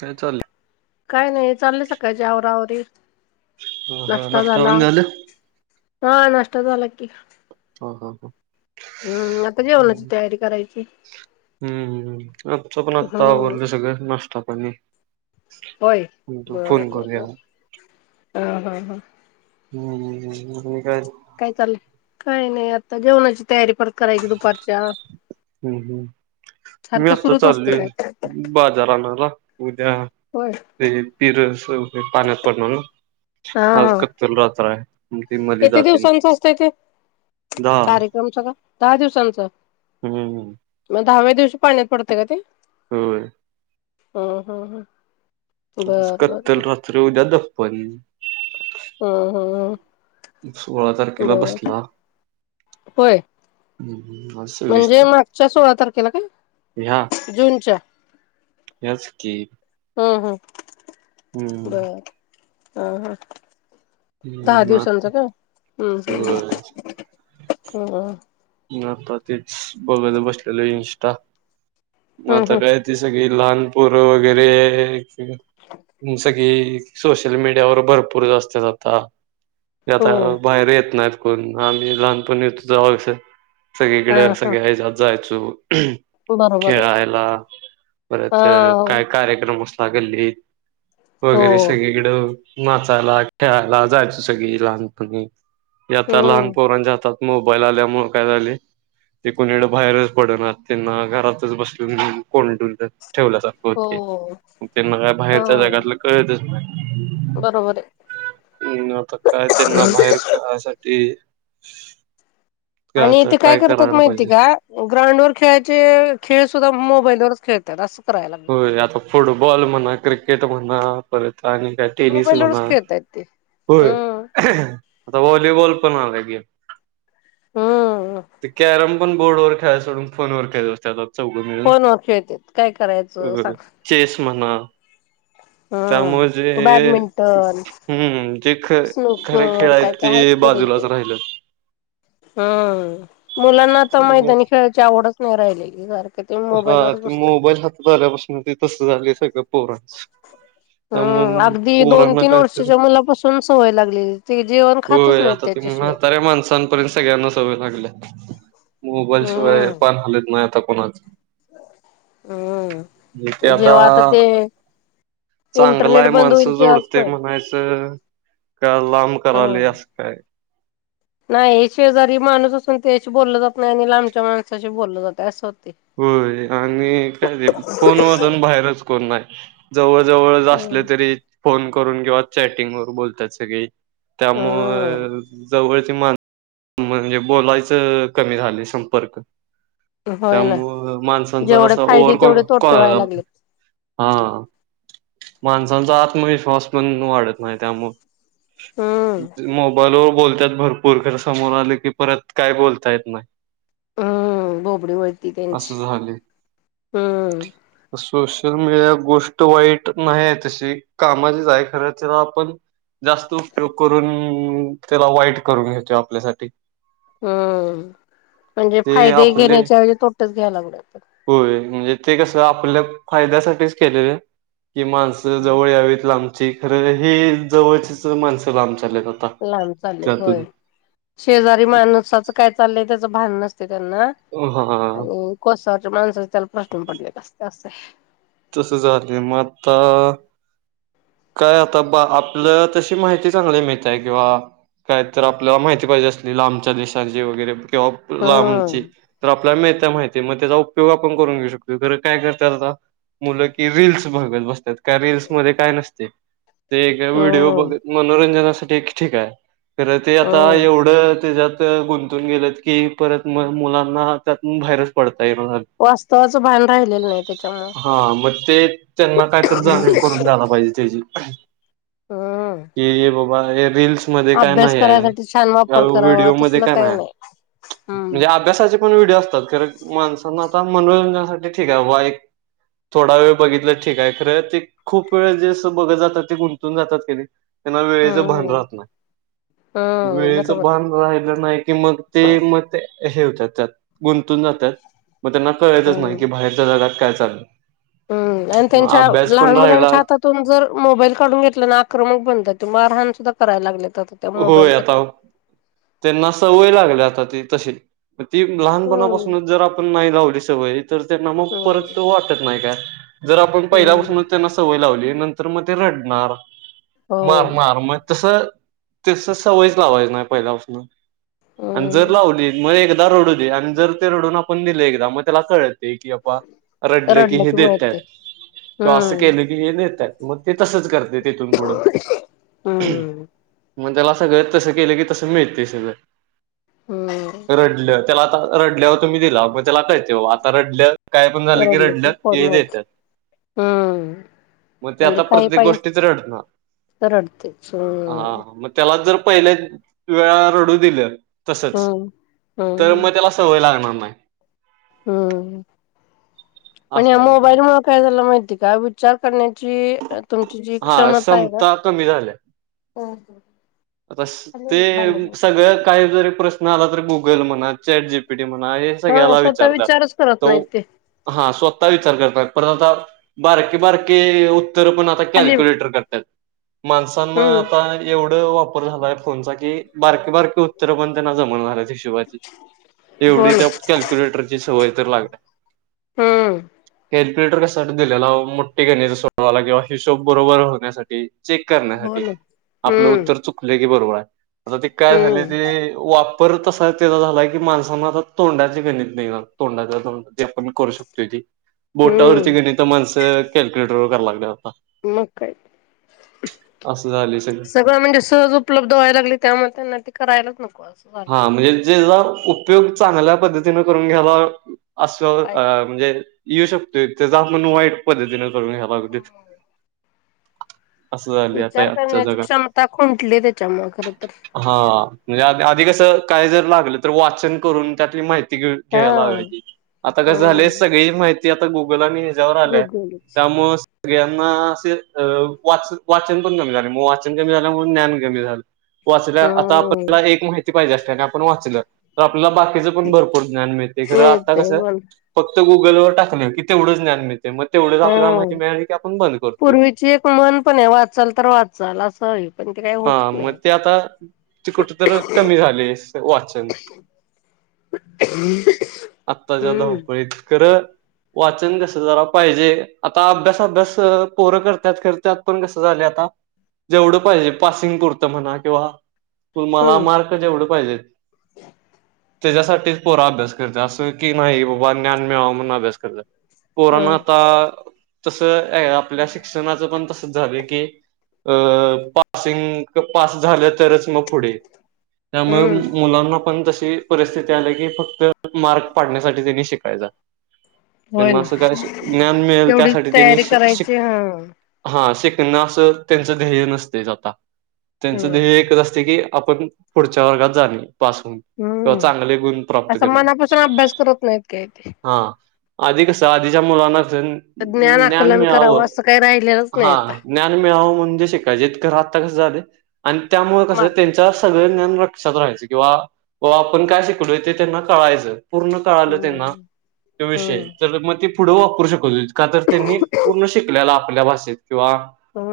काय चालेल काय नाही चाललं सकाळचे आवरावरी ह हा नष्ट आ झाल हा नष्टा झा झाला की ह हा ह हम्म आता जेवणाची तयारी करायची हम् हम् आच पण आत्ता हम्म आवरलं सगळ नाष्टा पाणी होय क तु बर फोन बर करूया हम् हा हा हा ह [unintelligible] अ काय काय चाल काही नाही आता जेवणाची तयारी परतय करायची दुपारच्या हम्म हम्म मी सारखं आता सुरूच असते चालोय काय तर. बाजार आणयला उद्या होय ते पीर पाण्यात पडणार हा आज हा कत्तल रात्र हाय किती दिवसांचं असतंय ते दहा कार्यक्रम सगळं दहा दिवसांचां हम्म दहाव्या दिवशी पाण्यात पडतय का ते होय हम हम् हम् [unintelligible] बर बर कत्तल बर रात्र उद्या दप्पन हम हम सोळा तारखेला बसला. होय. हम्म आज सव्वीस म्हणजे तारीख मागच्या सोळा तारखेला काय जूनच्या याच की. हं हं! हूं! बर हा हा! दहा मा दिवसांचा का? ह हम्म व्हय हम्म म आता तेच बघत बसलेलो, इनस्टा मग हम्म आता हम्म काय ती सगळी लहानपोर वगैरे सगळी सोशल मीडियावर भरपूर जास्त जाता. हो आता बाहेर येत नाहीत कोण आम्ही लहानपणी यथ जावाच हा सगळीकडे हा सगळ्या ह्याला जायचो बरोबर आहे खेळायला परत हा काय कार्यक्रम असला गल्लीत हो वगैरे सगळीकडं नाचायला खेळायला जायचो सगळी लहानपणी आता लहान हम्म पोरांच्या हातात मोबाईल आल्या मूळ. काय झाले ते कुणीकड बाहेरच पडणार त्यांना घरातच बस कोंडून ठेवल्या जात होते, हो तेणा काय हा बाहेरच्या जगातलं कळतच नाय. बरोबर आहे न आता काय त्यांना बाहेर काढायसाठी [inaudible] आणि ते काय करतात माहिती आहे का ग्राउंड वर खेळायचे खेळ सुद्धा मोबाईलवरच खेळत्यात असं. करायला लागलं. होय आता फुटबॉल म्हणा क्रिकेट म्हणा परत काय टेनिस मोबाईलवरच म्हणा खेळतायत ते होय हम्म आता फ्री बॉल पण आला की हम्म ते कॅरम पण बोर्डवर खेळाय सोडून फोनवर खेळत बसत्यात आता फोन व खेळत्यात काय करायचं. वगर सांग चेस म्हणा त्यामुळ जे हम्म हे बॅडमिंटन हूं जे ख खरे स्नूकर खेळाय ते ते बाजूलाच राहिलं. ह मुलांना आता मैदानी खेळाची आवडच नाही राहिली. हा ते मोबाईल हातात आल्यापासून ते तस झालय सगळं पोरांच ह त्यामुळं अगदी दोन पोरांना तीन कायतर वर्षाच्या मुलापासून सवय लागलेली, ती जेवण खातच होय नाही आता ते म्हाताऱ्या माणसांपर्यंत सगळ्यांना सवई लागल्या, मोबाईलशिवाय हम्म पाण हालत नाही, आता कोणाच. हम्म जीथे आता जेव्हा ते इंटरनेट चांगलंय बंद होईल माणसं तेव्हाच जोडतय कळेल. म्हणायचं. का लांब कराली हम्म असं काय. नाही हे शेजारी माणूस असून त्यायाशी बोललं जात नाही, आणि लांबच्या माणसाशी बोललं जात असं होत होय आणि काय ते फोन मधून बाहेरच कोण नाय. जवळ, जवळच असले हम्म तरी फोन करून किंवा चॅटिंग वरं बोलतात सगळी. हम्म त्यामुळं जवळच माणसं म्हणजे बोलायच कमी झाले संपर्क. होय ना त्यामुळ माणसांचा जेवढे असं फायदे ओवरकॉन तेवढे काँ तोटे व्हायला लागलेत. हा! माणसांचा आत्मविश्वास पण वाढत नाही हम्म त्यामुळं मोबाईलवर बोलतात भरपूर, खर समोर आले की परत काय बोलता येत नाही हूं बोबडी वळती त्यांची असं झाले हूं! सोशल मीडिया गोष्ट वाईट नाही आहे तशी कामाचीच आहे खर तिला आपण जास्त उपयोग करून, त्याला वाईट करून घेतोय आपल्यासाठी. हम्म म्हणजे ते फायदे आपले घेण्याच्या ऐवजी तोटाच घ्यायला लागलोय होय म्हणजे ते कस आपल्या फायद्यासाठीच केले की माणस जवळ यावीत लांब हे खर हे जवळच माणस लांबची लांब चाललेत होय शेजारी माणसाचं काय चाललंय त्याच भान नाही त्यांना हा आणि कोसावरच्या माणसाचे त्याला प्रश्न पडले असच असतय तसं झाले मग आता काय आता बा आपल्या तशी माहिती चांगली मिळतय किंवा काय तर आपल्याला माहिती पाहिजे असली लांबच्या देशांची वगैरे किंवा लांबची हम्म तर आपल्याला मिळतंय माहितीय मग त्याचा उपयोग आपण करून घेऊ शकतो तर काय करतात आता मुलं की रीलस बघत बसतात का रीलसमध्ये काय नसत व्हिडिओ हम्म बघत मनोरंजनासाठी एक ठीक आहे खंर ते आता हम्म एवढं त्याच्यात गुंतून गेल की परत मुलांना त्यात बाहेरचं पडत वास्तवाचं भान राहिलेलं नाही त्याच्यामुळं हा मग ते त्यांना कायतरी जाणीव करून द्यायला पाहिजे त्याची हम्म की बघ की बाबा हे रील म्हणजे का अभ्यास नाही करायसाठी छान वापर करावा व्हिडिओ मध्ये तसलं काय काही नाही हम्म म्हणजे अभ्यासच पण व्हिडिओ असतात खरं माणसांना आता मनोरंजनासाठी ठीक आहे बाबा एक थोडा वेळ बघितलं ठीक आहे खरं ते खूप वेळ जे बघ जातात ते गुंतून जातात त्यांना वेळेच भान हम्म राहत नाही हम्म वेळेचं बरोबर आहे भान राहिलं नाही कि मग ते मग ते हे होतात त्यात गुंतून जातात मग त्यांना कळायचच नाही हम्म की बाहेरच्या जागात काय चालू हम्म आणि त्यांच्या लहान मुलांच्या हातातून जर मोबाईल काढून घेतल्या ना आक्रमक बनतात मारहण सुद्धा करायला लागले होय आता त्यांना सवय लागली आता ती तशी मग ती हम्म. लहानपणापासूनच जर आपण नाही लावली सवय तर त्यांना मग परत हम्म वाटत नाही काय जर आपण हम्म पहिल्यापासूनच त्यांना सवय लावली नंतर मग ते रडणार होय मार मार मग तस तस सवयच लावायचं नाही पहिल्यापासून आणि जर हम्म लावली म एकदा रडू दे आणि जर ते रडून आपण दिले एकदा मग त्याला कळेल दे की बाबा रडलं की हे देतायत किंवा अस हम्म केल की हे देतायत मग ते तसंच करते तेिथून पुढं हम्म मग त्याला असं ग [unintelligible] [unintelligible] त तसं केलं की तसं मिळते सगळ हम्म रडलं त्याला आता रडल्यावर तुम्ही दिला म्हणजे त्याला [unintelligible] कायच आता रडलं काय पण झालं की रडलं ते देतात हम मग ते म्हणजे आता काही प्रत्येक पाहिजे गोष्टीच असत रडणार तर रडतेच हा हम मग त्याला जर पहिल्या वेळा रडू दिले तसच हम्म. तर हम्म मग त्याला सवय लागणार नाही हम्म आणि असं अम् आहे बाहेर म काय झाला माहिती त काय विचार करण्याची तुमची जी हा क्षमता आहे का कमी झाल्या हो हो आता ते सगळं काही जरी प्रश्न आला तर गुगल म्हणा चॅट जीपी म्ह हा स्याला स्वतः विचारच विचारतात करत नाहीत ते हा स्वतः विचार करतात पण आता बारके बारके उत्तर पण आता खाली कॅल्क्युलेटर करतात माणसां म हम्म आता एवढा वापर झालाय फोनचा की बारकी बारकी चित्र पण त्यांना जमव झा हिशोबाची हो एवढी ना त्या कॅल्क्युलेटरची सवय तर लागल्या हम्म फिल्टर कशासाठी दिलेला मोठे घचा सोडवाला किंवा हिशोब बरोबर होण्यासाठी चेक हो करण्यासाठी ना आपलं हम्म उत्तर चुकले की बरोबर आहे आता ते काय झाली हम्म ते वाप पर तसा त्याचा झाला की माणसाांना आता तोंडाचे गणित नाही तोंडाचा तोंड जे आपण करू शकतोयी बोटावरची हम्म गेणी तर माणसं कॅल्क्युलेटर व कराय लागलं मग काही असं झाले सगळं म्हणजे सहज उपलब्ध व्हाय लागली त्यामुळे त्यांना ते करायच नं हा म्हणजे जेचा उपयोग चांगल्या पद्धतीने करून घ्यायला असं पाहिजे म्हणजे येऊ शकतो त्या जात म्हणून वाईट पद्धतीने हवा उद्दित विचार करण्याची जगात क्षमता खुंटली त्याच्यामु खर तर हा म्हणजे आधी कसं काय जर लागलं तर वाचन करून त्यातली माहिती हा यता क झा हम्म सग माहि गलांनी जवर आल्याय गुगलच त्यामुळे सगळ्यांना असे वाच वाचन पण कमी झाले म वाचन कमी झाल्यामुळेणून ज्ञान कमी झालं वाचल्या आता हम्म आपल्याला एक माहिती पाहिजे असल्याने आपण वाचलं आपला बाकीचं पण भरपूर ज्ञान मिळते खरं आता मिळतय कसं पण गुगलवर टाकल की तेवढच ज्ञान मि हम करतोय. पूर्वीची एक मन पण आहे वाचाल तर वाचाल असं पण ते काही हा होतच नाही मग ते आता तिकट तर कमी झाले वाचन आत्ताच्याधव हम्म पळीतकर वाचन कसं झालं पाहिजे आता अभ्यास अभ्यास पोरं करतात करतत पण कसं झालं आता जेवढं पाहिजे पासिंग पुरतं म्हणा किंवा तु मला मार्क जेवढं पाहिजे हो त्याच्यासाठीच पोरा अभ्यास करत असं की नाही बाबा ज्ञान मिळावं म्हणून अभ्यास करत हा कोरोना आता तस आपल्या शिक्षणाच पण तसच झालं की अ पासिंग पास झालं तरच मग पुढे त्यामुळे हम्म मुलांना पण तशी परिस्थिती आली की फक्त मार्क पाडण्यासाठी त्यांनी शिकायचा होय त्यांना ना असं काय ज्ञान मिळेल तेवढीच त्यासाठी त्यांनी तयारी शिक करायची हा. हा शिक त्यांना अस त्यांच ध्येय नसते आता त्यांच होय. ध्येय एकच असते की आपण पुढच्या वर्गात झाली पासून किंवा हम्म चांगले गुण प्राप्त असं करून मनापासून अभ्यास करत नाहीत काय ते. हा आधी कसं आधीच्या मुलांना क ज्ञान आकलन करावं मिळावं असं काही राहिलेलंच नाही आता हा ज्ञान मिळावं म्हणजे शिकायचें झा आणि त्यामुळे कस मार्केट त्यांच्या सगळ जान लक्षात राहायचं किंवा आपण काय शिकलो ते त्यांना कळायचं पूर्ण काळालं ते ना हम्म. तो विषय हम्म तर मग ते पुढे वापरू शकत का तर त्यांनी पूर्ण शिकलेला आपल्या भाषेत किंवा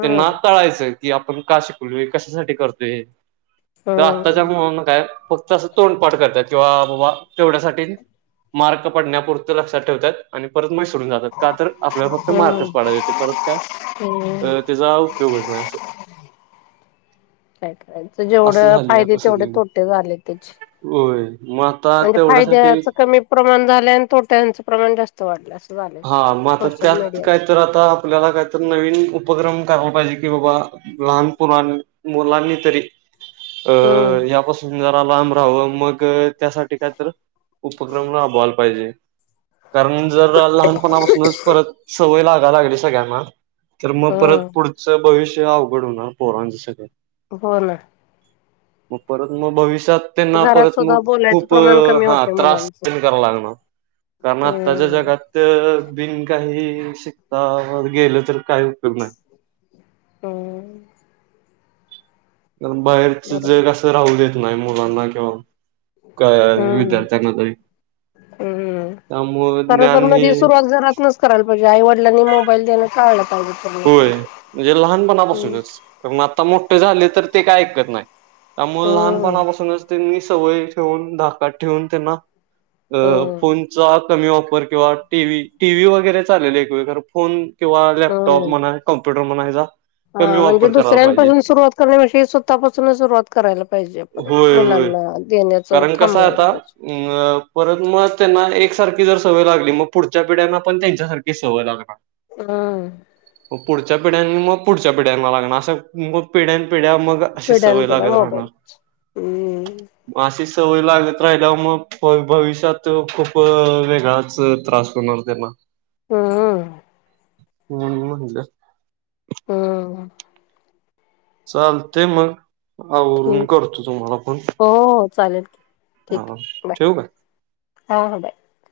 त्यांना कळायचंय कि आपण का शिकलोय कशासाठी करतोय तर आत्ताच्या हम्म मुळं म काय फक्त असं तोंडपाड करतात. किंवा बाबा तेवढ्यासाठी मार्क पडण्यापुरत लक्षात ठेवतत आणि परत सोडून जातात का तर आपल्याला फक्त मार्कच हम्म पाडात येते परत काय. हम्म. अ त्याचा उपयोगच नाही असं. काय करायच असं जेवढं झाले फायदे आता तेवढे सगळीकडे तोटे झाले त्याचे होय मग आता म्हणजे तेवढ्यासाठी फायद्याच कमी प्रमाण झालं आणि तोट्यांच प्रमाण जास्त वाढलं असं झालं. हा मग आ त्यात काहीत आता आपल्याला काहीत नवीन उपक्रम करायला पाहिजे. की बाबा लहानप मुलांनी तरी अ हम्म यापासून लाब राहावं मग त्यासाठी काय तर उपक्रम राबवायला पाहिजे कारण जर लहानपणापासूनच परत सवय लागा लागली सगळ्यांना. तर मग परत हम्म पुढचं भविष्य अवघड होणार पोरांच सगळ. बोला मग परत मग भविष्यात त्यांना घरात परत सुद्धा मग बोलायचं खूप प्रमाण कमी हा होते त्रास मुलांचं. करा लागणार. कारण आत्ताच्या हम्म जगात बिनकाही शिकता गेलं तर काही उपयोग नाही. हम्. कारण बाहेरच बरोबर जग असं राहू देत नाही मुलांना किंवा काय हम्म विद्यार्थ्यांना तरी हम्म खर तर ज्ञान मग हे ह सुरवात जरातनच करायला पाहिजे आईडिलांनी मोबाईल देणं काळलं. होय म्हणजे हम्म लहानपणापासूनच कारण आता मोठे झाले तर ते काय ऐकत नाही. त्यामुळे हम्म लहानपणापासूनच त्यांनी सवय ठेवून धाकात ठेवून त्यांना अ फोनचा. कमी वापर किंवा टी व्ही टी व्ही वगैरेचाले एक फोन किंवा लॅपटॉप टॉप हम्म म्हणा कम्प्युटर म्हणाय जा. हा म्हणजे दुसऱ्यांपासून सुरुवात करण्याष स्वतःपासून सुरुवात करायला पाहिजे आपण क मुलां म कारण कसय आता परत मस एक सारखी जर सवय लागली मग पुढच्या पिढ्यांना पण त्यांच्यासारखी सवय लागणार. हा. पुढच्या पिढ्या्यां मग पुढच्या पिढ्या्यां मग लागणार असं मु पिढ्या पिढ्या म अ पिढ्यान सवय लाग पिढ्या मोबाईल राहणार. हम्म सवय लागत राहिल्यावर मग भविष्यात खूप वेगळाच त्रास होणार त्यांना. हम. मन म्हणलं. हम्. चालते मग. आवरून ठीक करतो तुम्हाला फोन हो हो चालेल ठीक ह बाय ठेवू का. हा ह बाय